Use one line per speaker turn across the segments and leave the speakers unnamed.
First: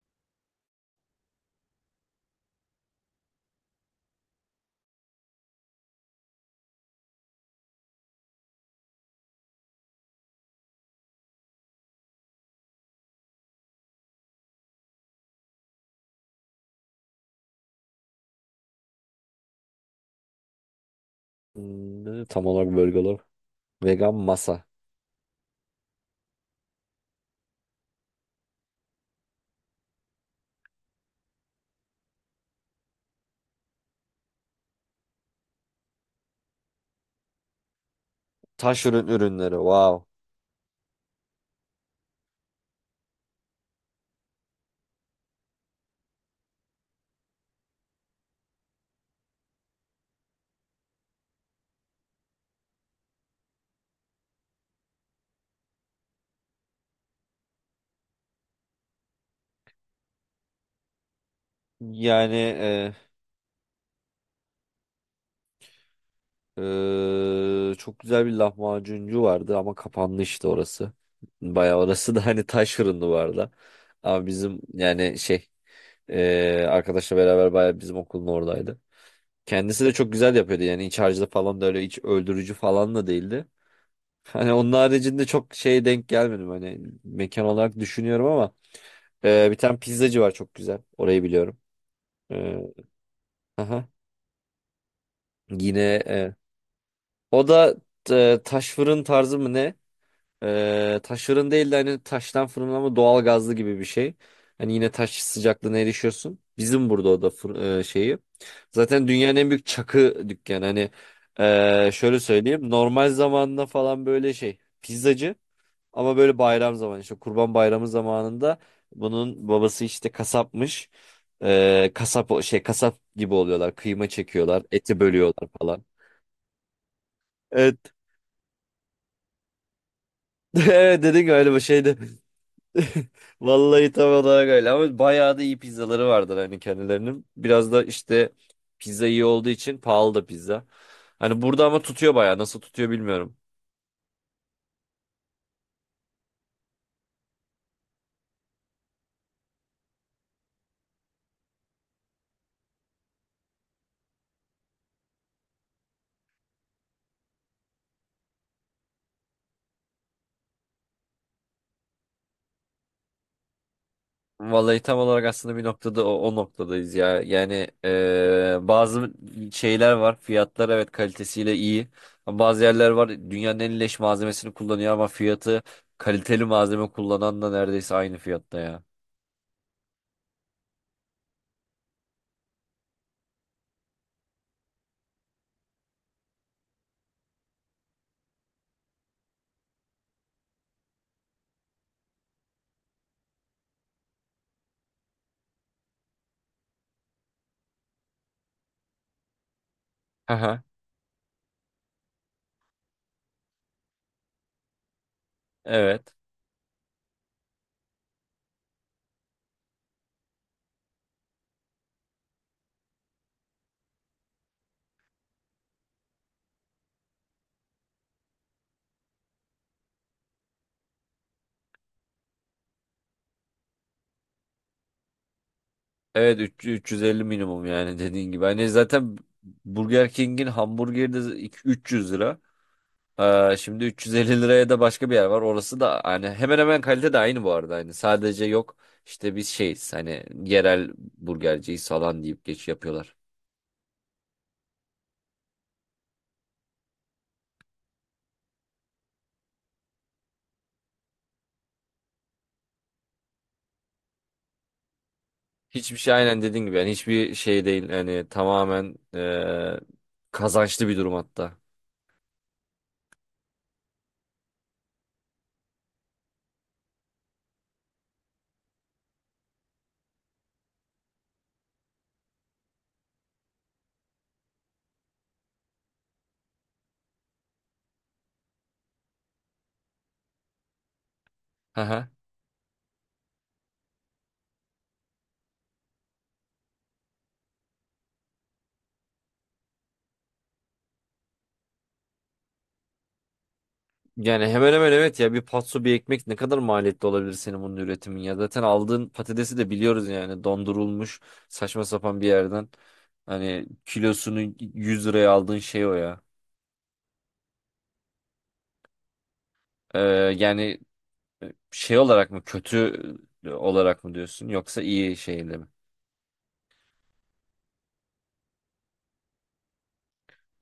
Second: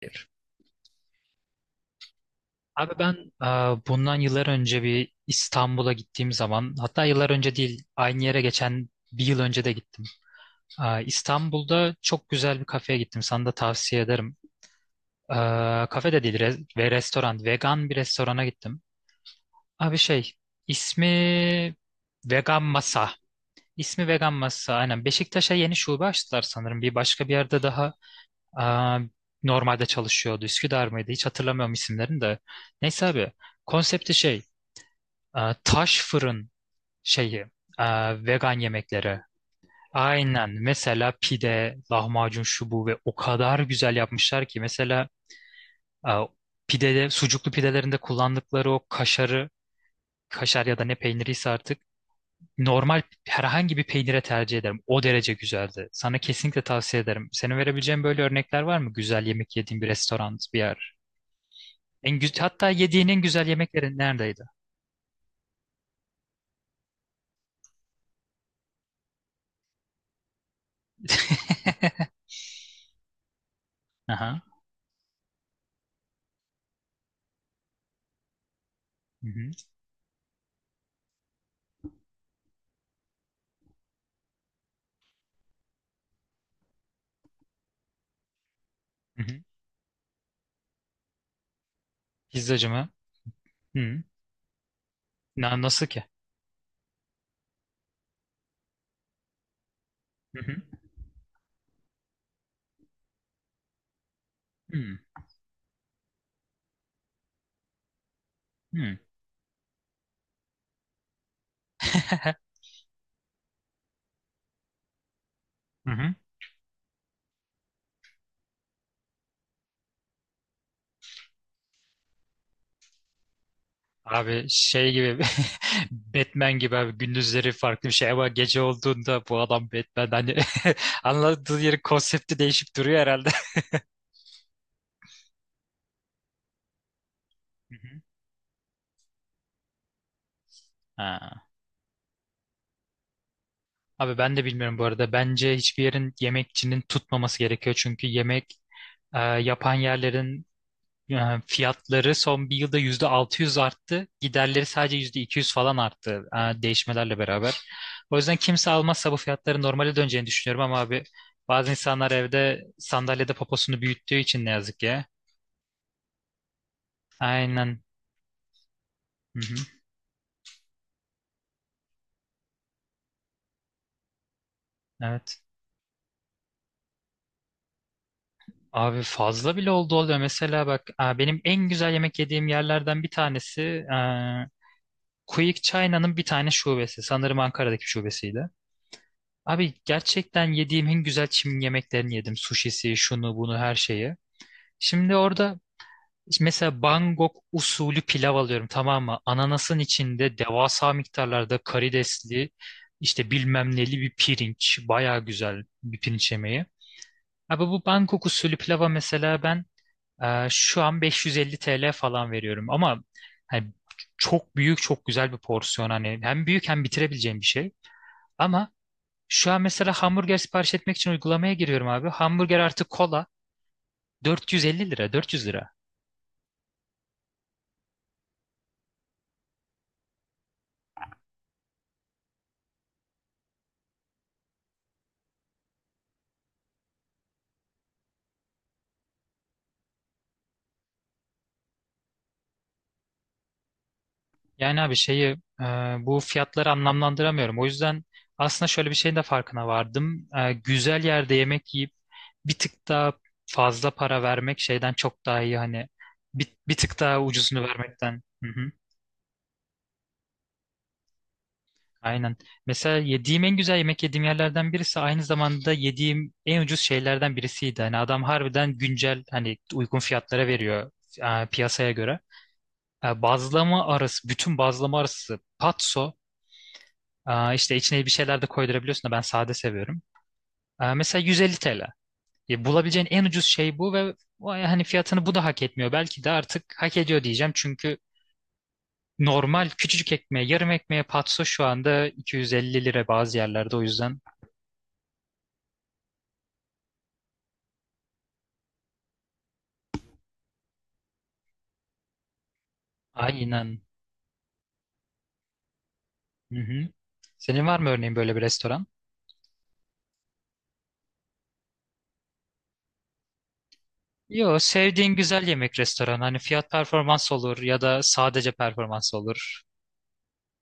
Hayır. Abi ben, e, bundan yıllar önce bir İstanbul'a gittiğim zaman, hatta yıllar önce değil, aynı yere geçen bir yıl önce de gittim. İstanbul'da çok güzel bir kafeye gittim. Sana da tavsiye ederim. E, Kafe de değil, ve restoran. Vegan bir restorana gittim. Abi şey, ismi
Hmm, ne tam
Vegan
olarak
Masa.
burgerlar?
İsmi
Vegan
Vegan
masa.
Masa. Aynen, Beşiktaş'a yeni şube açtılar sanırım. Bir başka bir yerde daha e, normalde çalışıyordu. Üsküdar mıydı? Hiç hatırlamıyorum isimlerini de. Neyse abi. Konsepti şey. Taş fırın şeyi, e, vegan
Taş ürün
yemekleri.
ürünleri. Wow.
Aynen. Mesela pide, lahmacun, şu bu, ve o kadar güzel yapmışlar ki, mesela e, pidede, sucuklu pidelerinde kullandıkları o kaşarı, kaşar ya da ne peyniriyse artık, normal herhangi bir peynire tercih ederim. O derece güzeldi. Sana kesinlikle tavsiye ederim. Senin verebileceğin böyle örnekler var mı? Güzel yemek yediğin bir restoran, bir yer. En güzel,
Yani
hatta yediğin en güzel yemekleri neredeydi?
e, çok güzel bir lahmacuncu vardı ama kapandı işte orası. Bayağı orası da hani taş ürünlü vardı. Ama
Aha.
bizim yani şey arkadaşla beraber bayağı bizim okulun oradaydı.
Hı hı.
Kendisi de çok güzel yapıyordu yani iç harcı da falan da öyle iç öldürücü falan da değildi. Hani onun haricinde çok şeye denk gelmedim hani mekan olarak düşünüyorum ama
Hı hı.
bir tane pizzacı var çok güzel. Orayı biliyorum. Ee,
Pizzacı mı?
aha.
Hı.
Yine
Nasıl ki?
o da taş fırın tarzı mı ne?
Hı hı.
Taş fırın değil de hani taştan fırın ama doğal gazlı gibi bir şey. Hani
Hı
yine taş sıcaklığına erişiyorsun. Bizim burada o da şeyi.
hı.
Zaten dünyanın en büyük çakı dükkanı. Hani şöyle söyleyeyim. Normal zamanında falan böyle şey. Pizzacı.
Hı hı.
Ama böyle bayram zamanı işte Kurban Bayramı zamanında bunun babası işte kasapmış. Kasap şey kasap gibi oluyorlar. Kıyma
Abi
çekiyorlar,
şey
eti
gibi,
bölüyorlar falan.
Batman gibi abi, gündüzleri
Evet.
farklı bir şey ama gece olduğunda bu adam Batman, hani
Evet dedin ki öyle
anladığı
bir
yeri,
şeydi.
konsepti değişip duruyor herhalde.
Vallahi tam olarak öyle ama bayağı da iyi pizzaları vardır hani kendilerinin. Biraz
Hı
da
hı.
işte pizza iyi olduğu için pahalı da pizza. Hani
Ha.
burada ama tutuyor bayağı. Nasıl tutuyor bilmiyorum.
Abi ben de bilmiyorum bu arada. Bence hiçbir yerin, yemekçinin tutmaması gerekiyor. Çünkü yemek yapan yerlerin, yani fiyatları son bir yılda %600 arttı. Giderleri sadece %200 falan arttı, değişmelerle beraber. O yüzden kimse almazsa bu fiyatların normale döneceğini düşünüyorum, ama abi bazı insanlar evde sandalyede poposunu büyüttüğü için, ne yazık
Vallahi tam
ki.
olarak aslında bir noktada o noktadayız ya. Yani
Aynen.
bazı
Hı-hı.
şeyler var. Fiyatlar evet kalitesiyle iyi. Ama bazı yerler var dünyanın en leş malzemesini kullanıyor ama
Evet.
fiyatı kaliteli malzeme kullanan da neredeyse aynı fiyatta ya.
Abi fazla bile oldu, oluyor. Mesela bak, benim en güzel yemek yediğim yerlerden bir tanesi, Quick China'nın bir tane şubesi. Sanırım Ankara'daki şubesiydi. Abi gerçekten yediğim en güzel Çin yemeklerini yedim. Sushisi, şunu bunu, her şeyi. Şimdi orada mesela Bangkok usulü pilav alıyorum, tamam mı? Ananasın içinde
Aha.
devasa miktarlarda karidesli, işte bilmem neli bir pirinç. Baya güzel bir
Evet.
pirinç yemeği. Abi bu Bangkok usulü pilava mesela ben şu an 550 TL falan veriyorum. Ama hani çok büyük, çok güzel bir porsiyon, hani hem büyük, hem bitirebileceğim bir şey. Ama şu an mesela hamburger sipariş etmek için uygulamaya giriyorum abi. Hamburger artı kola 450 lira, 400 lira.
Evet 350 minimum yani dediğin gibi. Hani zaten Burger King'in hamburgeri de 300 lira. Şimdi 350 liraya da başka bir yer var. Orası da hani hemen hemen kalite de aynı bu arada. Hani sadece yok işte biz şeyiz hani yerel burgerciyiz falan deyip geç yapıyorlar.
Yani abi şeyi, bu fiyatları anlamlandıramıyorum. O yüzden aslında şöyle bir şeyin de farkına vardım. Güzel yerde yemek yiyip bir tık daha fazla para vermek şeyden çok daha iyi, hani
Hiçbir şey aynen
bir,
dediğin
bir
gibi yani
tık daha
hiçbir
ucuzunu
şey değil.
vermekten.
Hani tamamen kazançlı bir durum hatta.
Aynen. Mesela yediğim en güzel yemek yediğim yerlerden birisi aynı zamanda yediğim en ucuz şeylerden birisiydi. Hani adam harbiden güncel, hani uygun fiyatlara veriyor, piyasaya göre. Bazlama arası, bütün bazlama arası patso, işte içine bir şeyler de koydurabiliyorsun da ben sade seviyorum. Mesela 150
Hı
TL.
hı.
Bulabileceğin en ucuz şey bu, ve vay, hani fiyatını bu da hak etmiyor. Belki de artık hak ediyor diyeceğim, çünkü normal küçücük ekmeğe, yarım ekmeğe, patso şu anda 250 lira bazı yerlerde, o yüzden.
Yani hemen hemen evet ya bir patso bir ekmek ne kadar maliyetli olabilir senin bunun üretimin ya. Zaten aldığın patatesi de biliyoruz yani dondurulmuş saçma sapan bir yerden. Hani
Aynen.
kilosunu 100 liraya aldığın şey o ya.
Hı hı. Senin var mı örneğin böyle bir restoran?
Ee, yani şey olarak mı kötü olarak mı diyorsun
Yo,
yoksa
sevdiğin
iyi
güzel
şeyle mi?
yemek restoranı. Hani fiyat performans olur ya da sadece performans olur.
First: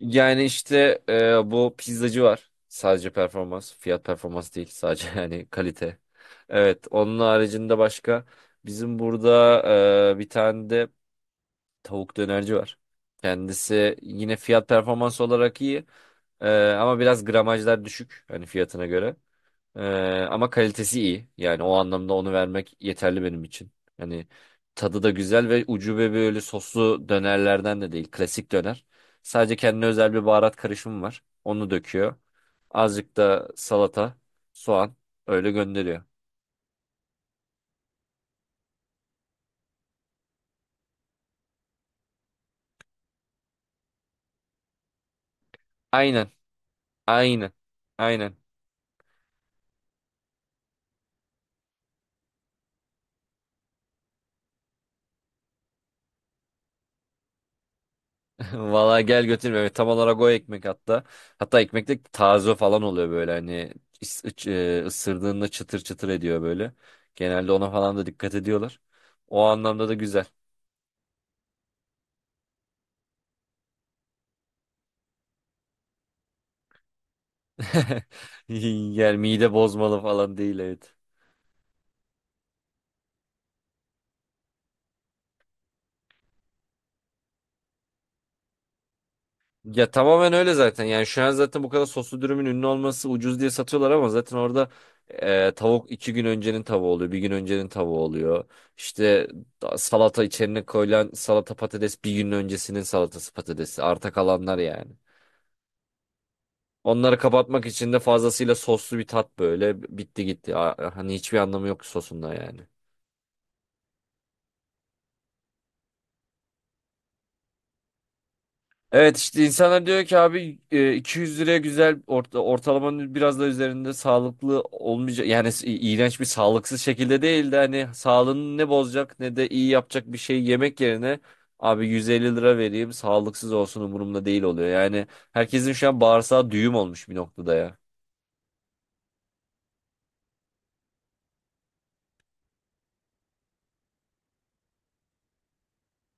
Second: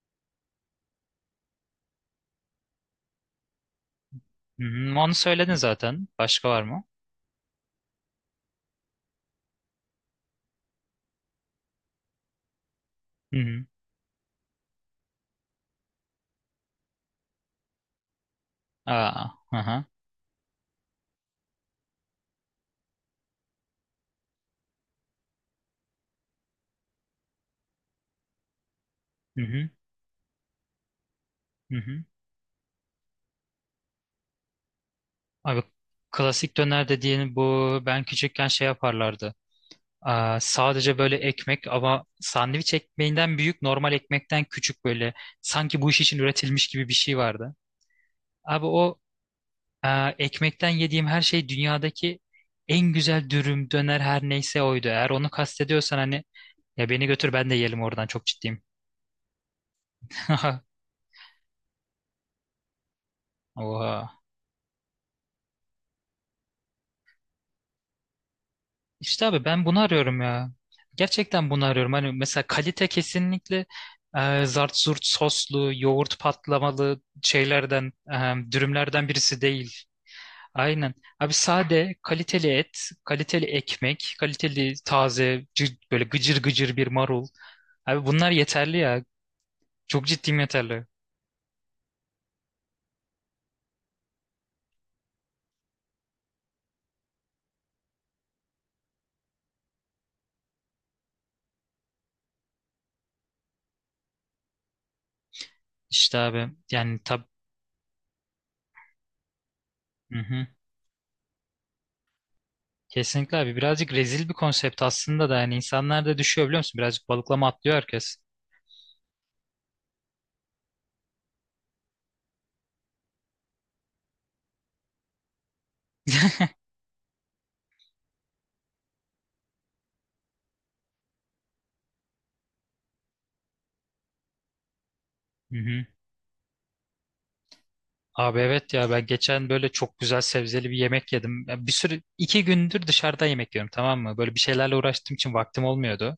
Yani işte bu pizzacı var. Sadece performans, fiyat performans
Hı
değil
hı.
sadece
Onu
yani
söyledin
kalite.
zaten. Başka var mı?
Evet, onun haricinde başka bizim burada bir tane de tavuk dönerci var.
Hı hı.
Kendisi yine fiyat performans olarak iyi. E, ama biraz gramajlar düşük hani fiyatına göre.
Aa, hı hı.
Ama kalitesi iyi. Yani o anlamda onu vermek yeterli benim için. Yani tadı da güzel ve ucube böyle soslu dönerlerden de değil. Klasik döner.
Hı
Sadece
hı.
kendine özel bir baharat karışımı var. Onu
Hı hı.
döküyor. Azıcık da salata, soğan öyle
Abi
gönderiyor.
klasik döner dediğin bu, ben küçükken şey yaparlardı. Aa, sadece böyle ekmek ama sandviç ekmeğinden büyük, normal ekmekten küçük, böyle sanki bu iş için
Aynen.
üretilmiş gibi bir şey
Aynen.
vardı.
Aynen.
Abi o. Ee, Ekmekten yediğim her şey, dünyadaki en güzel dürüm, döner her neyse oydu. Eğer onu kastediyorsan, hani ya beni götür ben de yiyelim oradan, çok ciddiyim.
Valla gel götür Mehmet. Tam olarak o ekmek hatta. Hatta ekmek de taze falan oluyor böyle hani
Oha.
is- ıç- ısırdığında çıtır çıtır ediyor böyle. Genelde ona falan da dikkat ediyorlar.
İşte abi
O
ben bunu
anlamda da
arıyorum
güzel.
ya. Gerçekten bunu arıyorum. Hani mesela kalite kesinlikle zart zurt soslu, yoğurt patlamalı şeylerden, dürümlerden
Yani
birisi
mide
değil.
bozmalı falan değil
Aynen.
evet.
Abi sade, kaliteli et, kaliteli ekmek, kaliteli taze, böyle gıcır gıcır bir marul. Abi bunlar yeterli ya.
Ya
Çok
tamamen
ciddiyim,
öyle zaten.
yeterli.
Yani şu an zaten bu kadar soslu dürümün ünlü olması ucuz diye satıyorlar ama zaten orada tavuk iki gün öncenin tavuğu oluyor. Bir gün öncenin tavuğu oluyor. İşte salata içerine koyulan salata patates bir gün öncesinin salatası patatesi. Arta kalanlar yani.
İşte abi yani
Onları kapatmak için de fazlasıyla soslu bir tat böyle
hı
bitti
hı.
gitti. Hani hiçbir anlamı yok sosunda yani.
Kesinlikle abi, birazcık rezil bir konsept aslında da, yani insanlar da düşüyor biliyor musun? Birazcık balıklama atlıyor herkes.
Evet işte insanlar diyor ki abi 200 liraya güzel ortalamanın biraz da üzerinde sağlıklı olmayacak yani iğrenç bir sağlıksız şekilde değil de hani sağlığını ne bozacak ne de iyi yapacak bir şey yemek yerine abi 150 lira vereyim sağlıksız olsun umurumda değil oluyor. Yani
Hı
herkesin
hı.
şu an bağırsağı düğüm olmuş bir noktada ya.
Abi evet ya, ben geçen böyle çok güzel sebzeli bir yemek yedim. Ya, bir sürü, iki gündür dışarıda yemek yiyorum, tamam mı? Böyle bir şeylerle uğraştığım için vaktim olmuyordu.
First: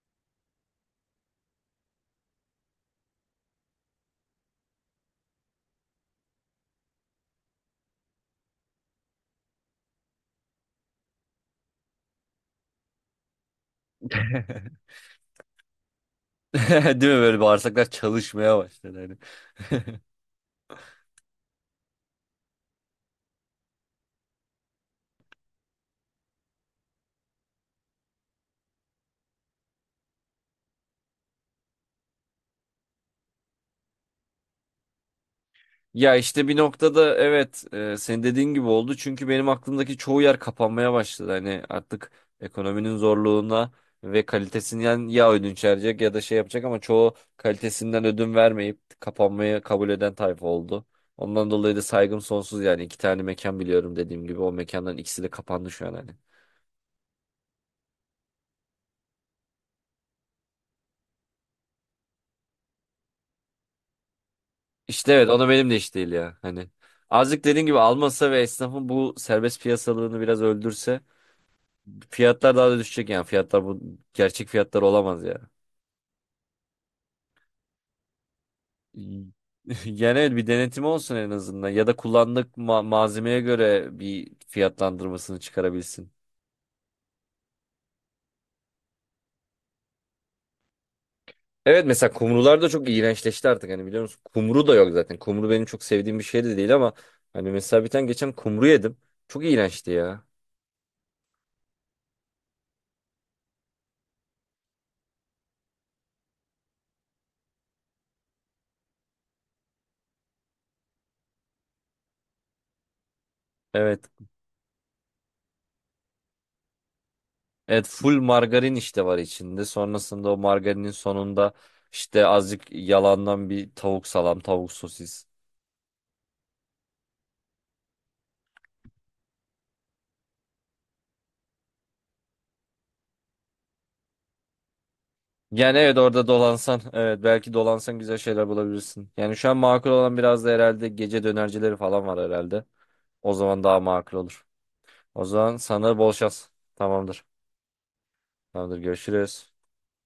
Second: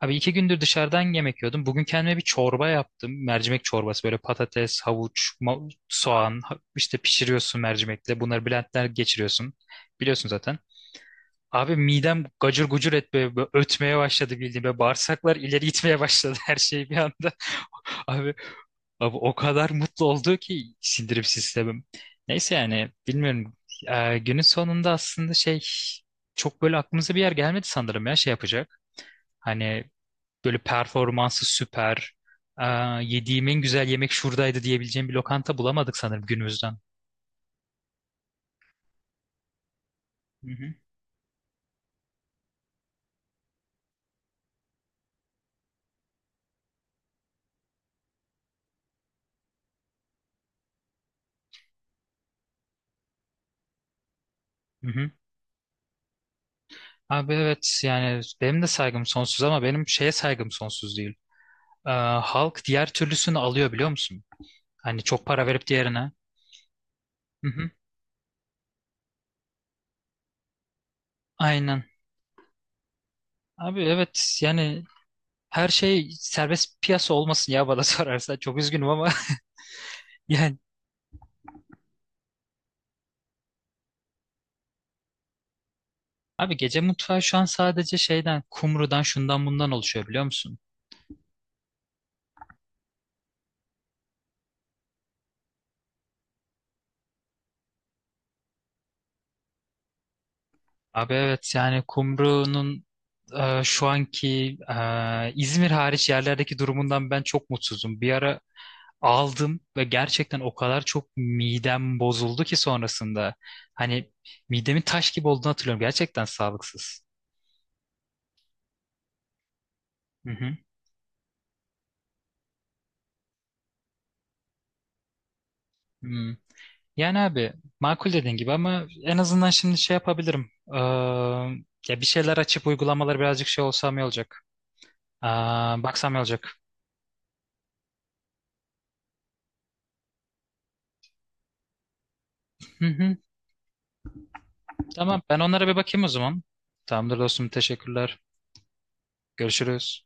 Abi iki gündür dışarıdan yemek yiyordum. Bugün kendime bir çorba yaptım. Mercimek çorbası, böyle patates, havuç, soğan, işte pişiriyorsun mercimekle. Bunları blendler geçiriyorsun. Biliyorsun zaten. Abi midem gacır gucur etmeye, böyle ötmeye başladı bildiğim. Böyle bağırsaklar ileri gitmeye başladı, her şey bir
Değil mi
anda.
böyle bağırsaklar
Abi,
çalışmaya başladı
abi o kadar
hani.
mutlu oldu ki sindirim sistemim. Neyse, yani bilmiyorum. Günün sonunda aslında şey, çok böyle aklımıza bir yer gelmedi sanırım ya, şey yapacak. Hani böyle performansı süper. Ee, Yediğim en güzel yemek şuradaydı diyebileceğim bir lokanta bulamadık
Ya
sanırım
işte bir
günümüzden.
noktada evet senin dediğin gibi oldu. Çünkü benim aklımdaki çoğu yer
Hı hı.
kapanmaya başladı. Hani artık ekonominin zorluğuna ve kalitesinden ya ödünç verecek ya da şey yapacak ama çoğu kalitesinden ödün vermeyip kapanmayı kabul eden tayfa oldu. Ondan dolayı da saygım sonsuz yani iki tane mekan biliyorum dediğim gibi o
Hı
mekanların
hı.
ikisi de kapandı şu an hani.
Abi evet yani benim de saygım sonsuz, ama benim şeye saygım sonsuz değil. Ee, Halk diğer türlüsünü alıyor biliyor musun? Hani
İşte
çok
evet o
para
da
verip
benim de iş değil
diğerine.
ya hani. Azıcık
Hı
dediğin
hı.
gibi almasa ve esnafın bu serbest piyasalığını biraz öldürse
Aynen.
fiyatlar daha da düşecek yani. Fiyatlar bu
Abi evet
gerçek fiyatlar
yani
olamaz ya.
her şey serbest piyasa olmasın ya, bana sorarsan. Çok üzgünüm ama
Yani evet bir
yani.
denetimi olsun en azından. Ya da kullandık malzemeye göre bir fiyatlandırmasını çıkarabilsin.
Abi gece mutfağı şu an sadece şeyden, kumrudan, şundan bundan oluşuyor, biliyor musun?
Evet mesela kumrular da çok iğrençleşti artık hani biliyor musun? Kumru da yok zaten. Kumru benim çok sevdiğim bir şey de değil ama hani mesela bir tane geçen kumru yedim. Çok iğrençti ya.
Abi evet yani Kumru'nun şu anki, İzmir hariç yerlerdeki durumundan ben çok mutsuzum. Bir ara aldım ve gerçekten o kadar çok midem bozuldu ki sonrasında.
Evet.
Hani midemin taş gibi olduğunu hatırlıyorum. Gerçekten sağlıksız.
Evet full margarin işte var içinde.
Hı
Sonrasında o
hı.
margarinin sonunda işte azıcık yalandan bir tavuk salam, tavuk sosis.
Hmm. Yani abi makul, dediğin gibi, ama en azından şimdi şey yapabilirim. Ya bir şeyler açıp uygulamaları birazcık şey olsam iyi olacak.
Yani
Aa,
evet
baksam iyi
orada
olacak.
dolansan evet belki dolansan güzel şeyler bulabilirsin. Yani şu an makul olan biraz da herhalde gece dönercileri falan var herhalde.
Hı hı.
O zaman daha makul olur.
Tamam,
O
ben
zaman
onlara bir
sana
bakayım o
bol
zaman.
şans.
Tamamdır
Tamamdır.
dostum, teşekkürler.
Tamamdır görüşürüz.
Görüşürüz.